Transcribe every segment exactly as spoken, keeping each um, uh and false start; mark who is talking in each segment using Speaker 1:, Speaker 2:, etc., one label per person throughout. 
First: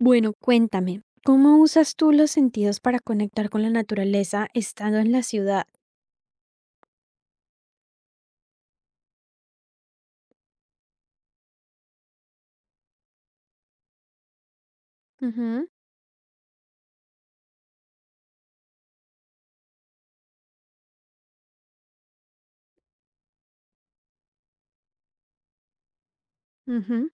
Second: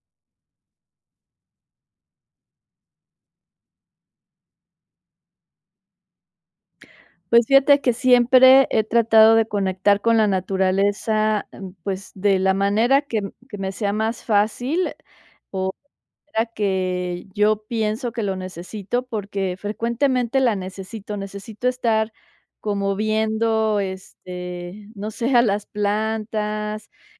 Speaker 1: Bueno, cuéntame, ¿cómo usas tú los sentidos para conectar con la naturaleza estando en la ciudad?
Speaker 2: Pues fíjate que siempre he tratado de conectar con la naturaleza, mm, pues, de la manera que m que me sea más fácil
Speaker 1: Ujú,
Speaker 2: o la que yo pienso que lo necesito, porque frecuentemente la necesito. Necesito estar como viendo, este, no sé, a las plantas,
Speaker 1: ujú,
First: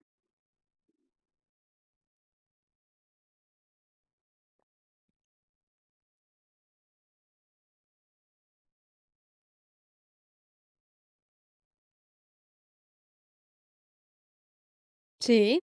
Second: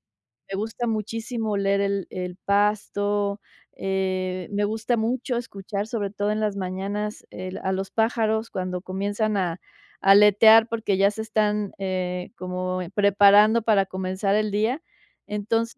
Speaker 2: me gusta muchísimo oler el el pasto. Eh, me gusta mucho escuchar, sobre todo en las mañanas, el a los pájaros cuando comienzan a a aletear porque ya se están, eh, como preparando para comenzar el día.
Speaker 1: sí,
Speaker 2: Entonces,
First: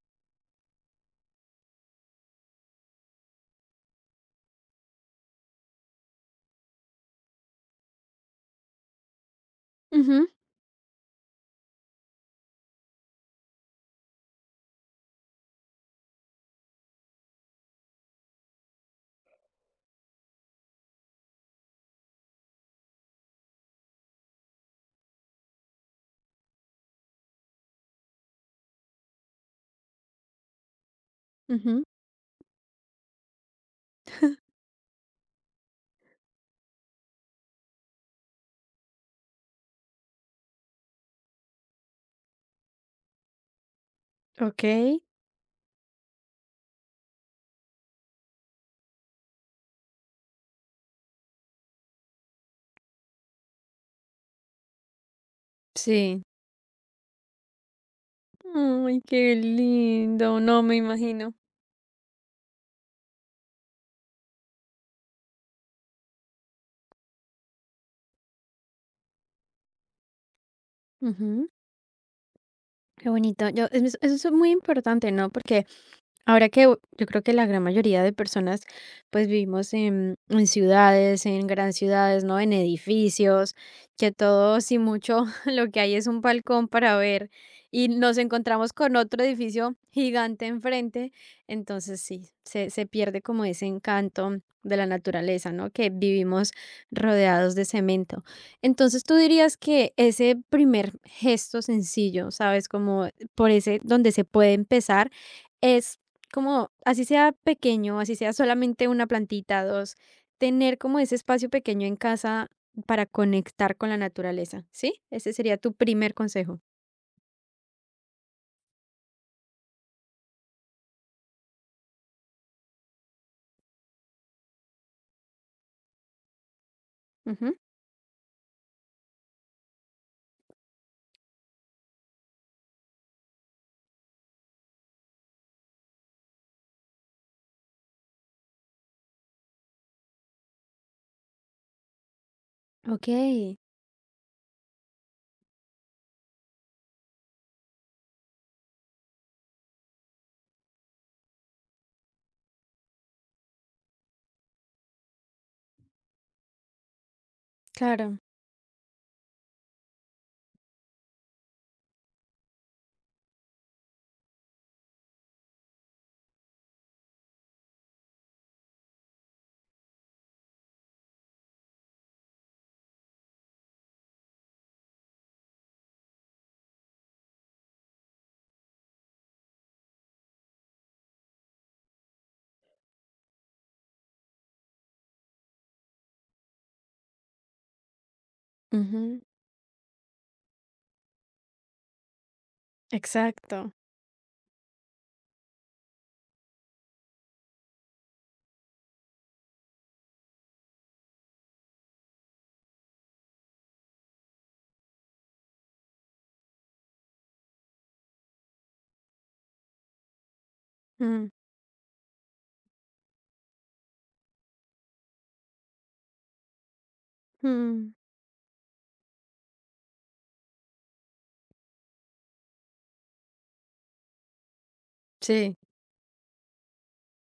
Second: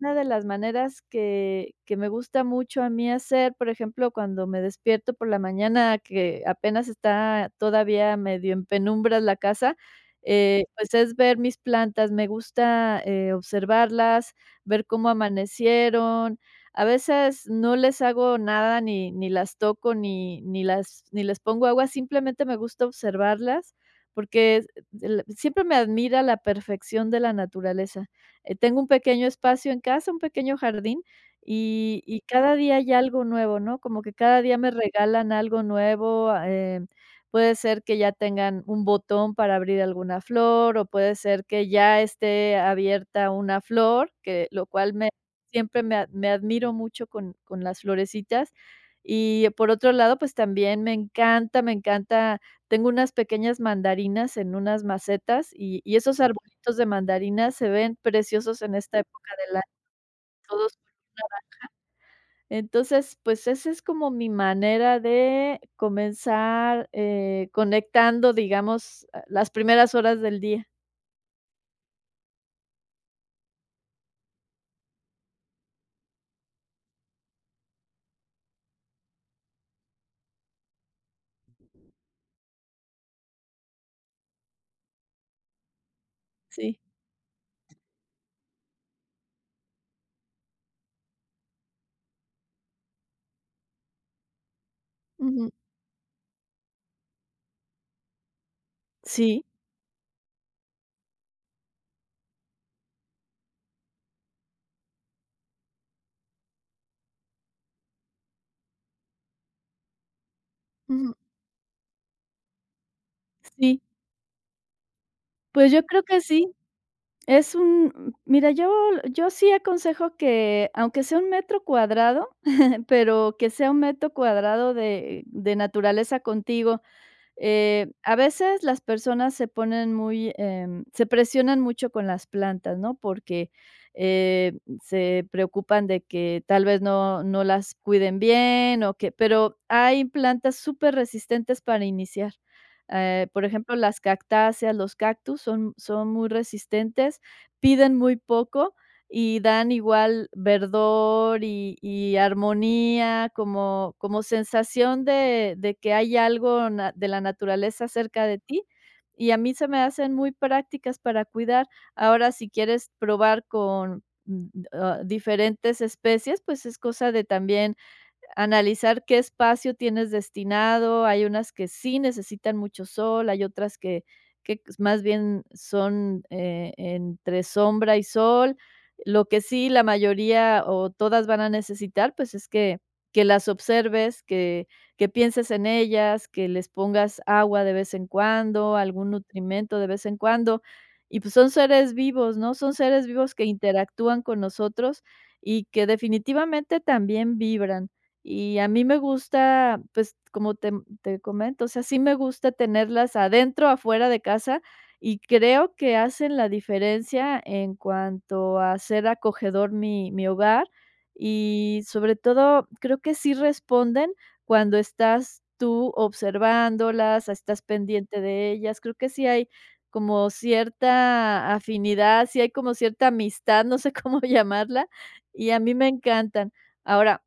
Speaker 2: una de las maneras que que me gusta mucho a mí hacer, por ejemplo, cuando me despierto por la mañana, que apenas está todavía medio en penumbras la casa,
Speaker 1: ujú,
Speaker 2: eh, pues, es ver mis plantas. Me gusta, eh, observarlas, ver cómo amanecieron. A veces no les hago nada, ni ni las toco, ni ni las ni les pongo agua, simplemente me gusta observarlas, porque el siempre me admira la perfección de la naturaleza. Eh, tengo un pequeño espacio en casa, un pequeño jardín,
Speaker 1: ujú,
Speaker 2: y y cada día hay algo nuevo, ¿no? Como que cada día me regalan algo nuevo. Ah, eh, puede ser que ya tengan un botón para abrir alguna flor, o puede ser que ya esté abierta una flor, que
Speaker 1: ok,
Speaker 2: lo cual me siempre me a me admiro mucho con con las florecitas. Y por otro lado, pues también me encanta, me encanta tengo unas pequeñas mandarinas en unas macetas, y y esos
Speaker 1: sí.
Speaker 2: arbolitos de mandarinas se ven preciosos en esta
Speaker 1: Ay,
Speaker 2: época
Speaker 1: qué
Speaker 2: del año,
Speaker 1: lindo, no me
Speaker 2: todos.
Speaker 1: imagino.
Speaker 2: Entonces, pues, esa es como mi manera de comenzar, eh, conectando, digamos, ah, las primeras horas del día.
Speaker 1: Ujú. Qué bonito. Yo, es- eso es muy importante, ¿no? Porque ahora que u- yo creo que la gran mayoría de personas pues vivimos en, en ciudades, en grandes ciudades, ¿no? En edificios, que todo, si mucho, lo que hay es un balcón
Speaker 2: Sí.
Speaker 1: para ver, y nos encontramos con otro edificio gigante enfrente. Entonces sí, se, se pierde como ese encanto de la
Speaker 2: Ujú.
Speaker 1: naturaleza, ¿no? Que vivimos rodeados de cemento. Entonces tú
Speaker 2: Sí.
Speaker 1: dirías que ese primer gesto sencillo, ¿sabes? Como por ese donde se puede empezar es, como así sea pequeño, así sea solamente una plantita, dos, tener como ese
Speaker 2: Ujú.
Speaker 1: espacio pequeño en casa para conectar
Speaker 2: Sí.
Speaker 1: con la naturaleza, ¿sí? Ese sería
Speaker 2: Pues,
Speaker 1: tu
Speaker 2: yo creo
Speaker 1: primer
Speaker 2: que sí.
Speaker 1: consejo.
Speaker 2: Es un mira, yo, yo sí aconsejo que, aunque sea un metro cuadrado, pero que sea un metro cuadrado de de naturaleza contigo.
Speaker 1: Ujú.
Speaker 2: Eh, a veces las personas se ponen muy, em, se presionan mucho con las plantas, ¿no? Porque eh, se preocupan de que tal vez no, no las cuiden bien o que, pero hay plantas súper resistentes para iniciar. Eh, por
Speaker 1: Okey,
Speaker 2: ejemplo, las cactáceas, los cactus son, son muy resistentes, piden muy poco y dan igual verdor y y armonía, como como sensación de de que hay algo na de la naturaleza
Speaker 1: claro.
Speaker 2: cerca de ti, y a mí se me hacen muy prácticas para cuidar. Ahora, si quieres probar con, mm, ah, diferentes especies, pues es cosa de también analizar qué espacio tienes destinado. Hay unas que sí necesitan mucho sol, hay otras que que más bien son, eh, entre sombra y sol. Lo que sí la mayoría o todas van a necesitar, pues, es que que las observes, que que pienses en ellas, que les pongas agua de vez en cuando, algún
Speaker 1: Ujú,
Speaker 2: nutrimento de vez en cuando. Y, pues, son seres vivos, ¿no? Son seres vivos que
Speaker 1: exacto.
Speaker 2: interactúan con nosotros y que definitivamente también vibran. Y a mí me gusta, pues, como te te comento, o sea, sí me gusta tenerlas adentro, afuera de casa, y creo que hacen la diferencia en cuanto a ser acogedor mi mi hogar, y sobre todo, creo que sí responden cuando estás tú observándolas, estás
Speaker 1: Ujú.
Speaker 2: pendiente de ellas. Creo que sí hay como cierta afinidad, sí hay como cierta amistad, no sé cómo llamarla, y
Speaker 1: Sí.
Speaker 2: a mí me encantan. Ahora,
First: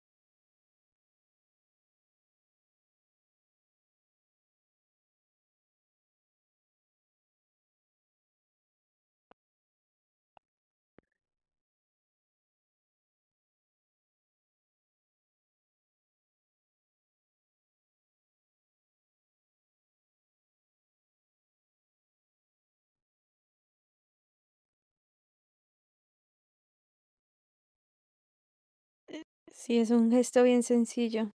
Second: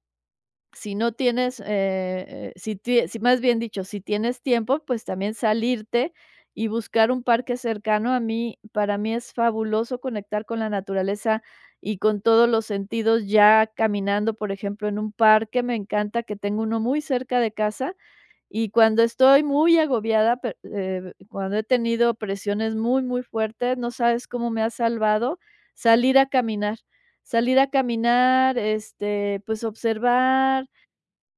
Speaker 2: si no tienes, eh eh, si tie si más bien dicho, si tienes tiempo, pues también salirte y buscar un parque cercano. A mí Para mí es fabuloso conectar con la naturaleza y con todos los sentidos, ya caminando, por ejemplo, en un parque. Me encanta que tengo uno muy cerca de casa, y cuando estoy muy agobiada, pe eh, cuando he tenido presiones muy, muy fuertes, no sabes cómo me ha salvado salir a caminar. Salir a caminar, este, pues,
Speaker 1: Sí, es un gesto bien
Speaker 2: observar.
Speaker 1: sencillo.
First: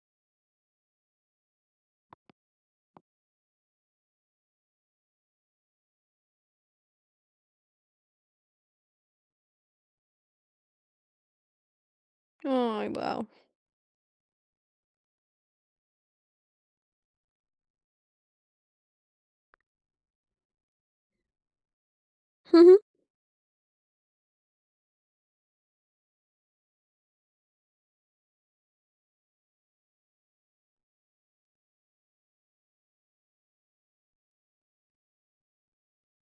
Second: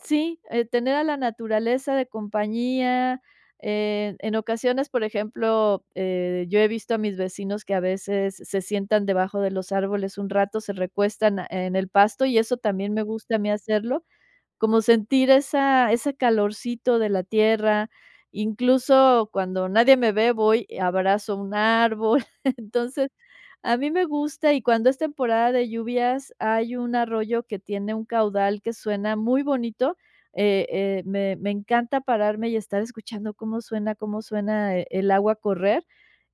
Speaker 2: Sí, eh, tener a la naturaleza de compañía. Eh, en ocasiones, por ejemplo, eh, yo he visto a mis vecinos que a veces se sientan debajo de los árboles un rato, se recuestan a- en el pasto, y eso
Speaker 1: Ay,
Speaker 2: también me
Speaker 1: wow.
Speaker 2: gusta a mí hacerlo, como sentir esa ese calorcito de la tierra. Incluso cuando nadie me ve, voy y abrazo un árbol. Entonces, a mí me gusta, y cuando es temporada de lluvias, hay un arroyo que tiene un caudal que suena muy bonito. Eh eh, me me encanta pararme y estar escuchando cómo suena cómo suena e el agua correr,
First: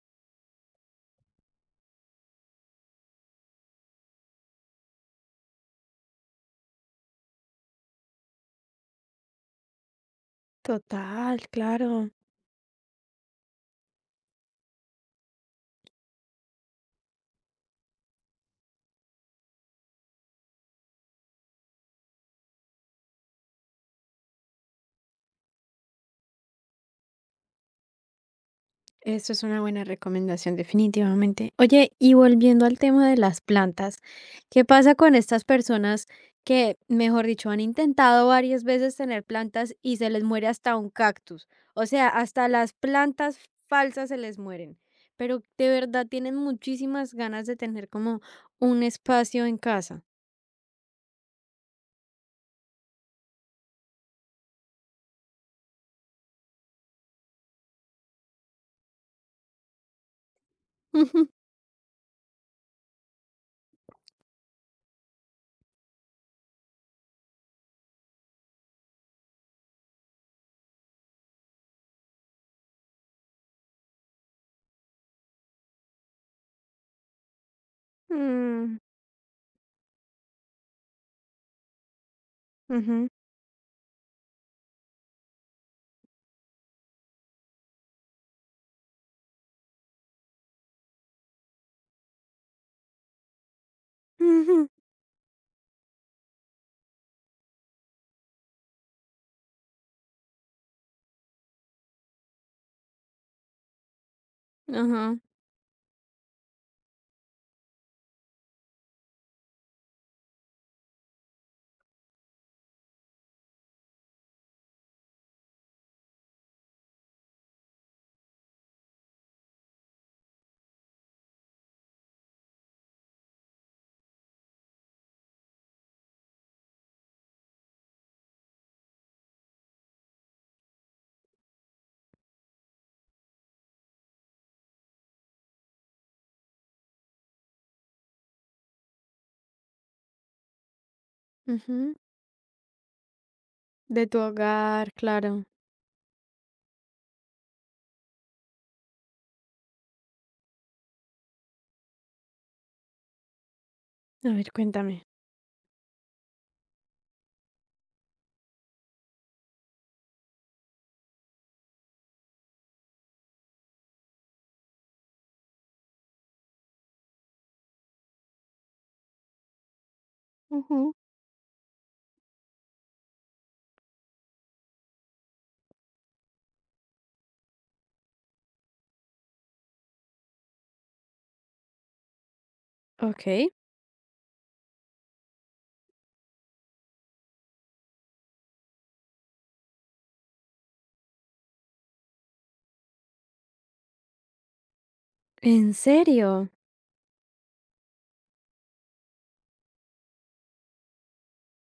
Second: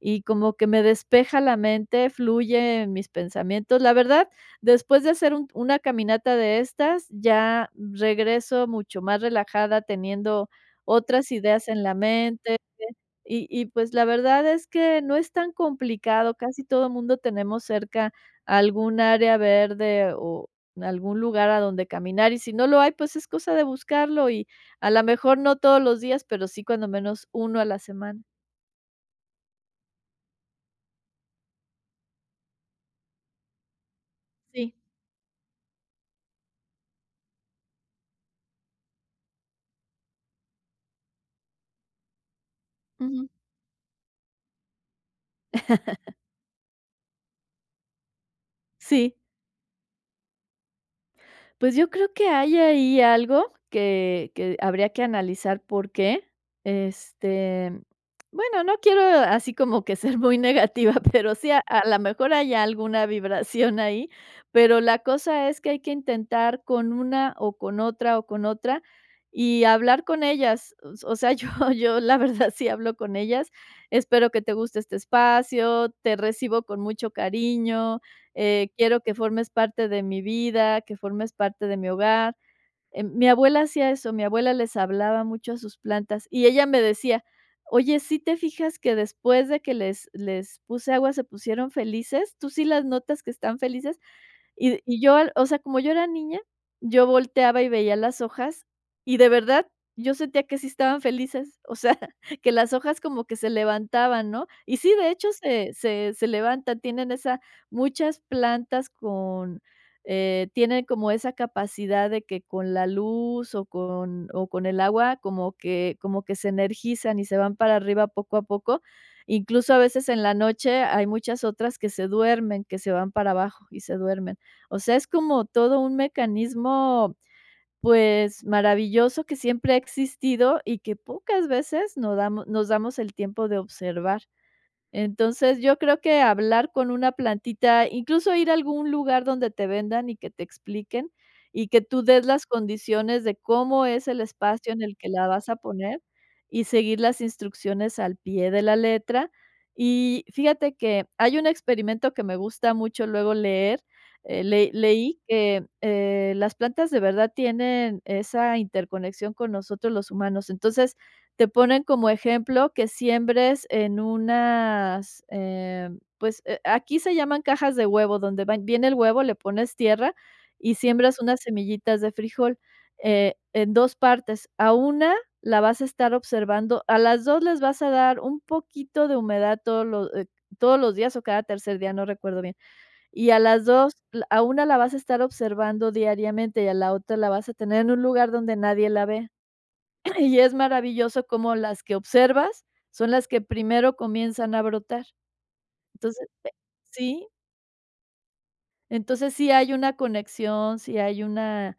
Speaker 2: y como que me despeja la mente, fluye en mis pensamientos. La verdad Después de hacer un una caminata de estas, ya regreso mucho más relajada, teniendo otras
Speaker 1: Total,
Speaker 2: ideas en la
Speaker 1: claro.
Speaker 2: mente. Y y, pues, la verdad es que no es tan complicado, casi todo el mundo tenemos cerca algún área verde o algún lugar a donde caminar, y si no lo hay, pues, es cosa de buscarlo y a lo mejor no todos los días, pero sí cuando menos uno a la semana.
Speaker 1: Eso es una buena recomendación, definitivamente. Oye, y volviendo al tema de las plantas, ¿qué
Speaker 2: Sí,
Speaker 1: pasa con estas personas que, mejor dicho, han intentado varias veces tener plantas y se les muere hasta un cactus? O sea, hasta las
Speaker 2: ujú.
Speaker 1: plantas falsas se les mueren, pero de verdad tienen muchísimas ganas de tener como un
Speaker 2: Sí.
Speaker 1: espacio en casa.
Speaker 2: Pues, yo creo que hay ahí algo que que habría que analizar por qué, este, bueno, no quiero así como que ser muy negativa,
Speaker 1: Ujú.
Speaker 2: pero sí, a a la mejor hay alguna vibración ahí, pero la cosa es que hay que intentar con una o con otra o con otra y hablar con ellas, o o sea, yo yo la verdad sí hablo con ellas. Espero que te guste este espacio, te recibo con mucho cariño. Eh,
Speaker 1: Mm,
Speaker 2: quiero que formes parte de mi vida, que formes parte de mi hogar. Eh,
Speaker 1: ujú,
Speaker 2: mi abuela hacía eso, mi abuela les hablaba mucho a sus plantas y ella me decía: "Oye, ¿sí te fijas que después de que les les puse agua se pusieron felices? ¿Tú sí las notas que están felices?".
Speaker 1: ujú,
Speaker 2: Y y yo, al o sea, como yo era niña, yo volteaba y veía las hojas, y de verdad, yo sentía que sí estaban felices, o sea, que las hojas como que se levantaban, ¿no? Y sí, de
Speaker 1: ajá,
Speaker 2: hecho, se se se levantan. Tienen esa Muchas plantas con, eh, tienen como esa capacidad de que con la luz o con o con el agua como que como que se energizan y se van para arriba poco a poco. Incluso a veces en la noche hay muchas otras que se duermen, que se van para abajo y se duermen. O sea, es como todo un mecanismo, pues, maravilloso que siempre ha existido y que pocas veces nos damo nos damos el tiempo de observar. Entonces, yo creo que hablar con una plantita, incluso ir a algún lugar donde te vendan y que te expliquen, y que
Speaker 1: ujú.
Speaker 2: tú des las condiciones de cómo
Speaker 1: De
Speaker 2: es
Speaker 1: tu
Speaker 2: el espacio en
Speaker 1: hogar,
Speaker 2: el que la
Speaker 1: claro.
Speaker 2: vas a poner y seguir las instrucciones al pie de la letra. Y fíjate que hay un experimento que me gusta mucho luego leer.
Speaker 1: A
Speaker 2: Eh,
Speaker 1: ver,
Speaker 2: le-
Speaker 1: cuéntame.
Speaker 2: leí que eh, las plantas de verdad tienen esa interconexión con nosotros los humanos. Entonces, te ponen como ejemplo que siembres en unas, em, pues, eh, aquí se llaman cajas de huevo, donde van viene el huevo, le pones tierra y
Speaker 1: Ujú.
Speaker 2: siembras unas semillitas de frijol, eh, en dos partes. A una la vas a estar observando, a las dos les vas a dar un poquito de humedad todos los, eh, todos los días o cada tercer día, no recuerdo bien. Y a
Speaker 1: Ok.
Speaker 2: las dos, l a una la vas a estar observando diariamente y a la otra la vas a tener en un lugar donde nadie la ve. Y es maravilloso cómo las que observas son las que primero comienzan a brotar.
Speaker 1: ¿En
Speaker 2: Entonces
Speaker 1: serio?
Speaker 2: sí, entonces, sí hay una conexión, sí hay una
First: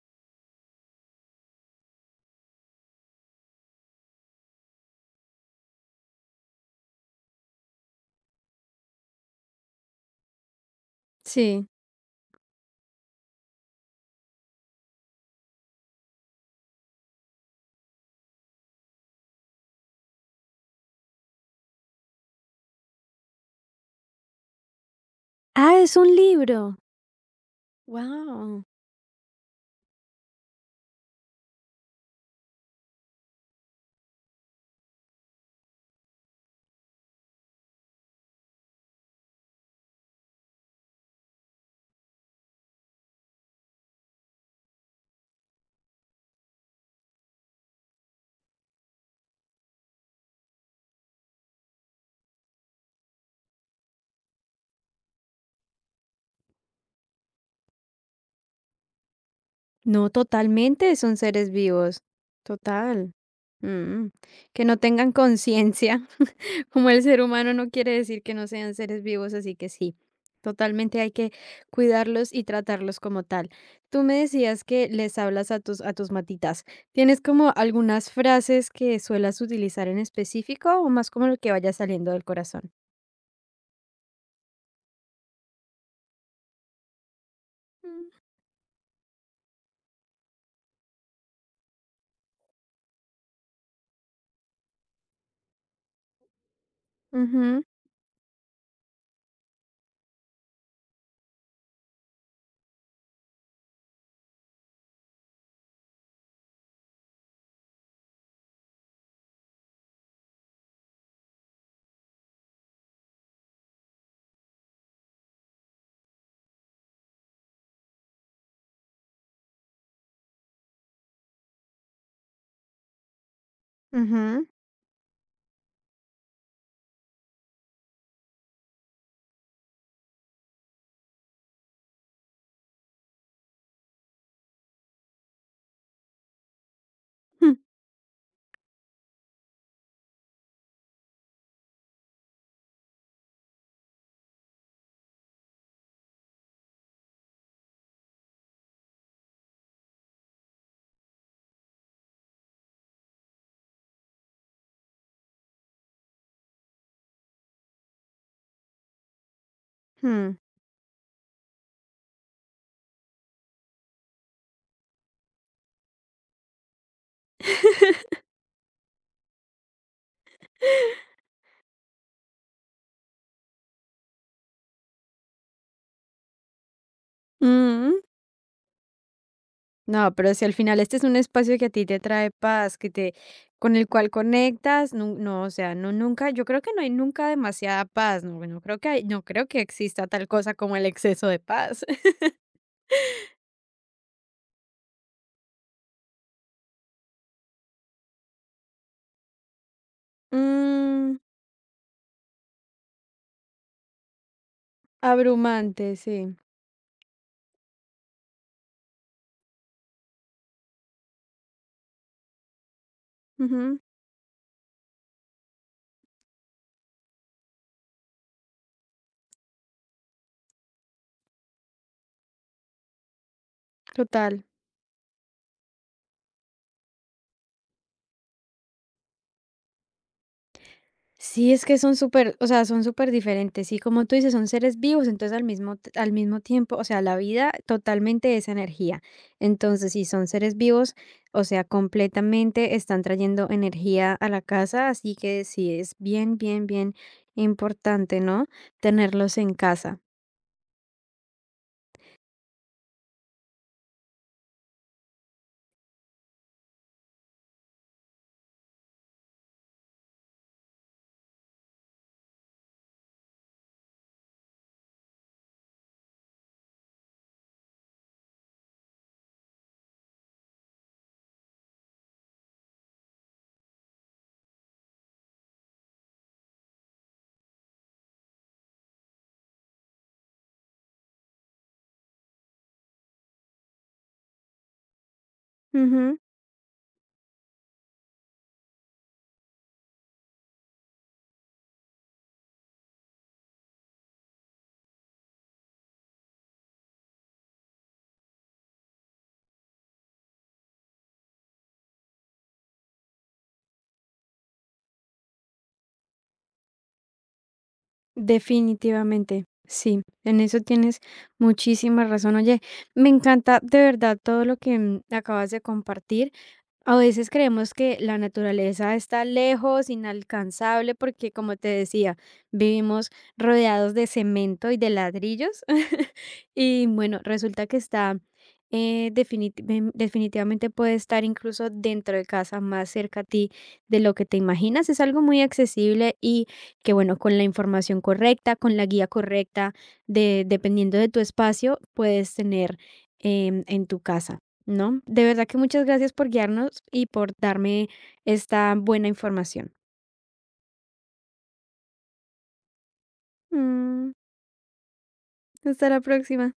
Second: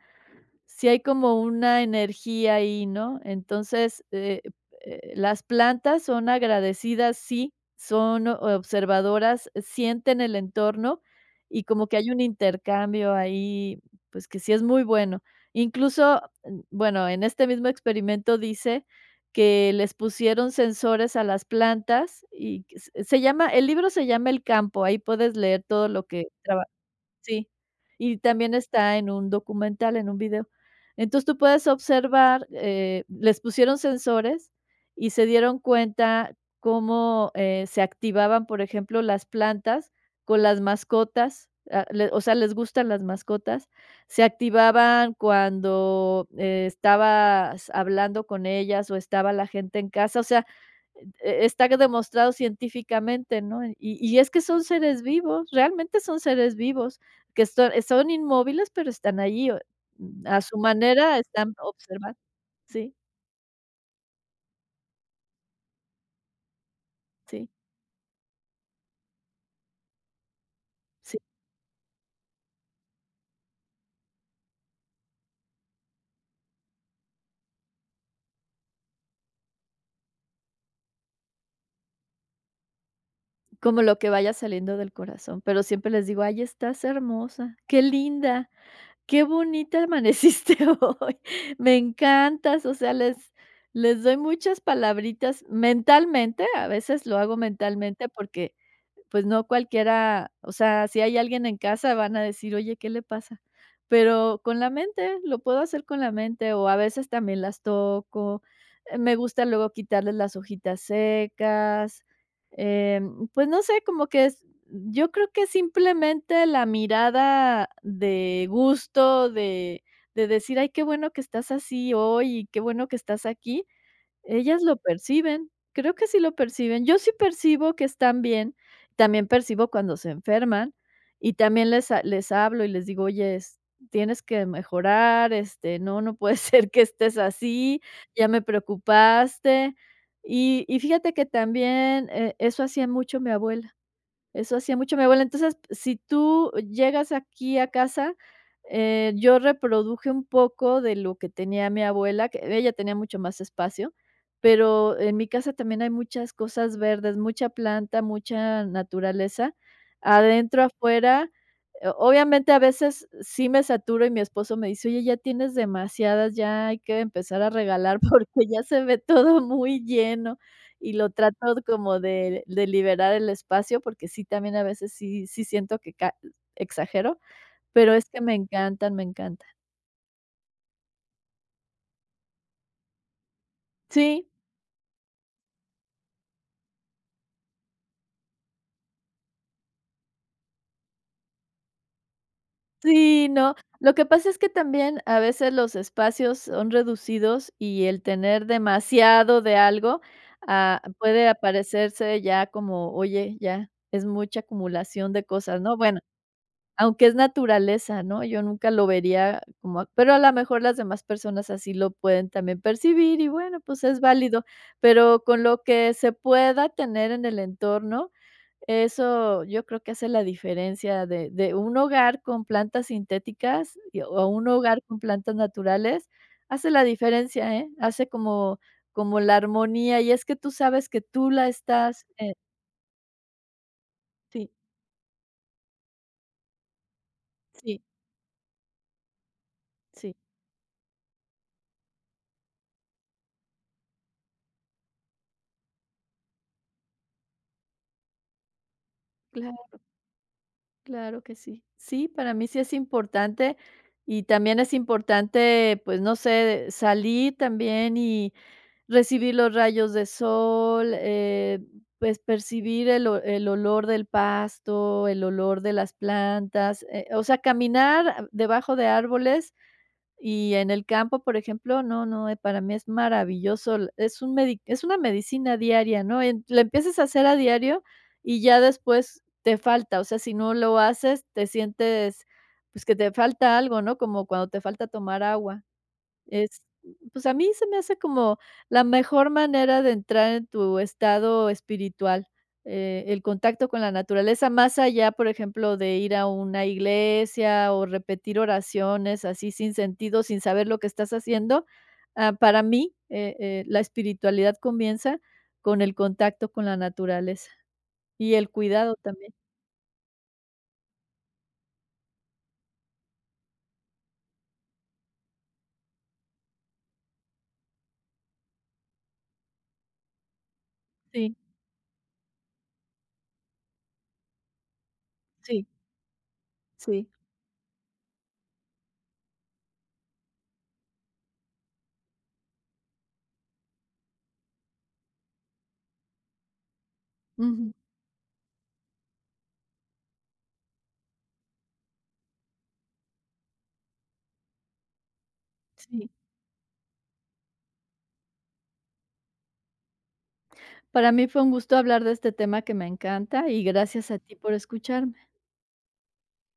Speaker 2: sí hay como una energía ahí, ¿no? Entonces, eh, eh, las plantas son agradecidas, sí, son o- observadoras, sienten el entorno, y
Speaker 1: Sí.
Speaker 2: como que hay un intercambio ahí, pues, que sí es muy bueno. Incluso, mm, bueno, en este mismo experimento dice que les pusieron sensores a las plantas y que se se llama el libro se llama El Campo. Ahí puedes leer
Speaker 1: Ah,
Speaker 2: todo
Speaker 1: es
Speaker 2: lo
Speaker 1: un
Speaker 2: que...
Speaker 1: libro.
Speaker 2: Sí, y también
Speaker 1: Wow.
Speaker 2: está en un documental, en un video. Entonces, tú puedes observar, eh, les pusieron sensores y se dieron cuenta cómo, eh, se activaban, por ejemplo, las plantas con las mascotas. Ah, le O sea, les gustan las mascotas. Se activaban cuando, eh, estabas hablando con ellas o estaba la gente en casa. O sea, e está demostrado científicamente, ¿no? Y y es que son seres vivos, realmente son seres vivos, que esto son inmóviles, pero están allí, o
Speaker 1: No,
Speaker 2: a su
Speaker 1: totalmente son
Speaker 2: manera
Speaker 1: seres
Speaker 2: están
Speaker 1: vivos.
Speaker 2: observando. Sí,
Speaker 1: Total. Mm. Que no tengan conciencia. Como el ser
Speaker 2: sí,
Speaker 1: humano no quiere decir que no sean seres vivos, así que sí. Totalmente hay
Speaker 2: sí,
Speaker 1: que cuidarlos y tratarlos como tal. Tú me decías que les hablas a tus, a tus matitas. ¿Tienes como algunas frases que suelas utilizar en específico o más como lo que vaya saliendo del corazón?
Speaker 2: como lo que vaya saliendo del corazón, pero siempre les digo: "Ay, estás hermosa, qué
Speaker 1: Mm,
Speaker 2: linda, qué bonita amaneciste hoy, me encantas". O sea, les les doy muchas palabritas mentalmente, a veces lo hago
Speaker 1: ujú,
Speaker 2: mentalmente porque pues no cualquiera, o sea, si hay alguien en casa van a decir: "Oye, ¿qué le pasa?". Pero con la mente, lo puedo hacer con la mente, o a veces también las toco. Eh, me gusta luego quitarles las hojitas secas. Em, pues no sé, como que es yo creo que simplemente la mirada de gusto, de de decir: "Ay, qué bueno que estás así hoy y qué bueno que estás aquí".
Speaker 1: ujú.
Speaker 2: Ellas lo perciben, creo que sí lo perciben. Yo sí percibo que están bien, también percibo cuando se enferman y también les ha les hablo y les digo: "Oye, es tienes que mejorar, este, no, no puede ser que estés así, ya me preocupaste". Y y fíjate que también, eh, eso hacía mucho mi abuela. Eso hacía mucho mi abuela. Entonces, si tú llegas aquí a casa, eh, yo reproduje un poco de lo que tenía mi abuela, que ella tenía mucho más espacio, pero en mi casa también hay muchas cosas verdes, mucha planta, mucha naturaleza,
Speaker 1: Mm,
Speaker 2: adentro, afuera. Eh, obviamente, a veces sí me saturo y mi esposo me dice: "Oye, ya tienes demasiadas, ya hay que empezar a regalar porque ya se ve todo muy lleno", y lo trato como de de liberar el espacio, porque sí, también a veces sí sí siento que ca exagero, pero
Speaker 1: mm.
Speaker 2: es que me encantan, me encantan.
Speaker 1: No, pero si al final este es un espacio que a ti te trae paz, que te, con el cual
Speaker 2: Sí,
Speaker 1: conectas, nu- no, o sea, no nunca, yo creo que no hay nunca demasiada paz, no, no creo que hay- no creo que exista tal cosa como el exceso de paz.
Speaker 2: sí, no. Lo que pasa es que también a veces los espacios son reducidos y el tener demasiado de algo, ah,
Speaker 1: Mm,
Speaker 2: puede aparecerse ya como, oye, ya es mucha acumulación de cosas, ¿no?
Speaker 1: abrumante,
Speaker 2: Bueno,
Speaker 1: sí.
Speaker 2: aunque es naturaleza, ¿no? Yo nunca lo vería como... pero a lo mejor las demás personas así lo pueden también percibir, y bueno,
Speaker 1: Ujú,
Speaker 2: pues es válido, pero con lo que se pueda tener en el entorno, eso yo creo que hace la diferencia de de un hogar con plantas sintéticas y o
Speaker 1: total.
Speaker 2: un hogar con plantas naturales. Hace la diferencia, ¿eh? Hace como como la armonía, y es que tú sabes que tú la
Speaker 1: Sí, es que son
Speaker 2: estás, eh...
Speaker 1: súper, o sea, son súper diferentes. Y como tú dices, son
Speaker 2: Sí,
Speaker 1: seres vivos, entonces al mismo, t- al mismo tiempo, o sea, la vida
Speaker 2: sí,
Speaker 1: totalmente es energía. Entonces, si
Speaker 2: sí,
Speaker 1: son seres vivos, o sea, completamente están trayendo energía a la casa, así que sí, es bien, bien, bien importante, ¿no? Tenerlos en
Speaker 2: claro.
Speaker 1: casa.
Speaker 2: Claro que sí. Sí, para mí sí es importante, y también es importante, pues no sé, salir también y recibir los rayos de sol. Eh, pues percibir el, o- el olor del pasto, el olor de las plantas, eh, o sea, caminar debajo de árboles y en el campo, por ejemplo, no, no, eh, para mí es maravilloso. L es un medi Es una medicina diaria, ¿no? En La empiezas a hacer a diario y ya después te falta, o sea, si no lo haces, te sientes, pues, que te falta algo, ¿no? Como cuando te falta tomar agua.
Speaker 1: Ujú,
Speaker 2: Es, pues, a mí se me hace como la mejor manera de entrar en tu estado espiritual. Eh, el contacto con la naturaleza, más allá, por ejemplo, de ir a una iglesia o repetir oraciones así sin sentido, sin saber lo que estás haciendo. Ah, para mí, eh eh, la espiritualidad comienza con el contacto con la naturaleza y el cuidado también.
Speaker 1: definitivamente. Sí, en eso tienes muchísima razón. Oye, me encanta de verdad todo lo que, mm, acabas de compartir. A veces creemos que la naturaleza está lejos, inalcanzable, porque
Speaker 2: Sí,
Speaker 1: como te decía, vivimos rodeados de cemento y de ladrillos.
Speaker 2: sí,
Speaker 1: Y
Speaker 2: sí.
Speaker 1: bueno, resulta que está, eh, definit- em, definitivamente puede estar incluso dentro de casa, más cerca a ti de lo que te imaginas. Es algo muy accesible y que bueno, con la
Speaker 2: Ujú,
Speaker 1: información correcta, con la guía correcta, de, dependiendo de tu espacio, puedes tener, em, en tu casa. No, de verdad que muchas
Speaker 2: sí.
Speaker 1: gracias por guiarnos y por darme esta buena información.
Speaker 2: Para mí fue un gusto hablar de este tema que me encanta, y
Speaker 1: Mm,
Speaker 2: gracias a ti por escucharme.
Speaker 1: hasta la próxima.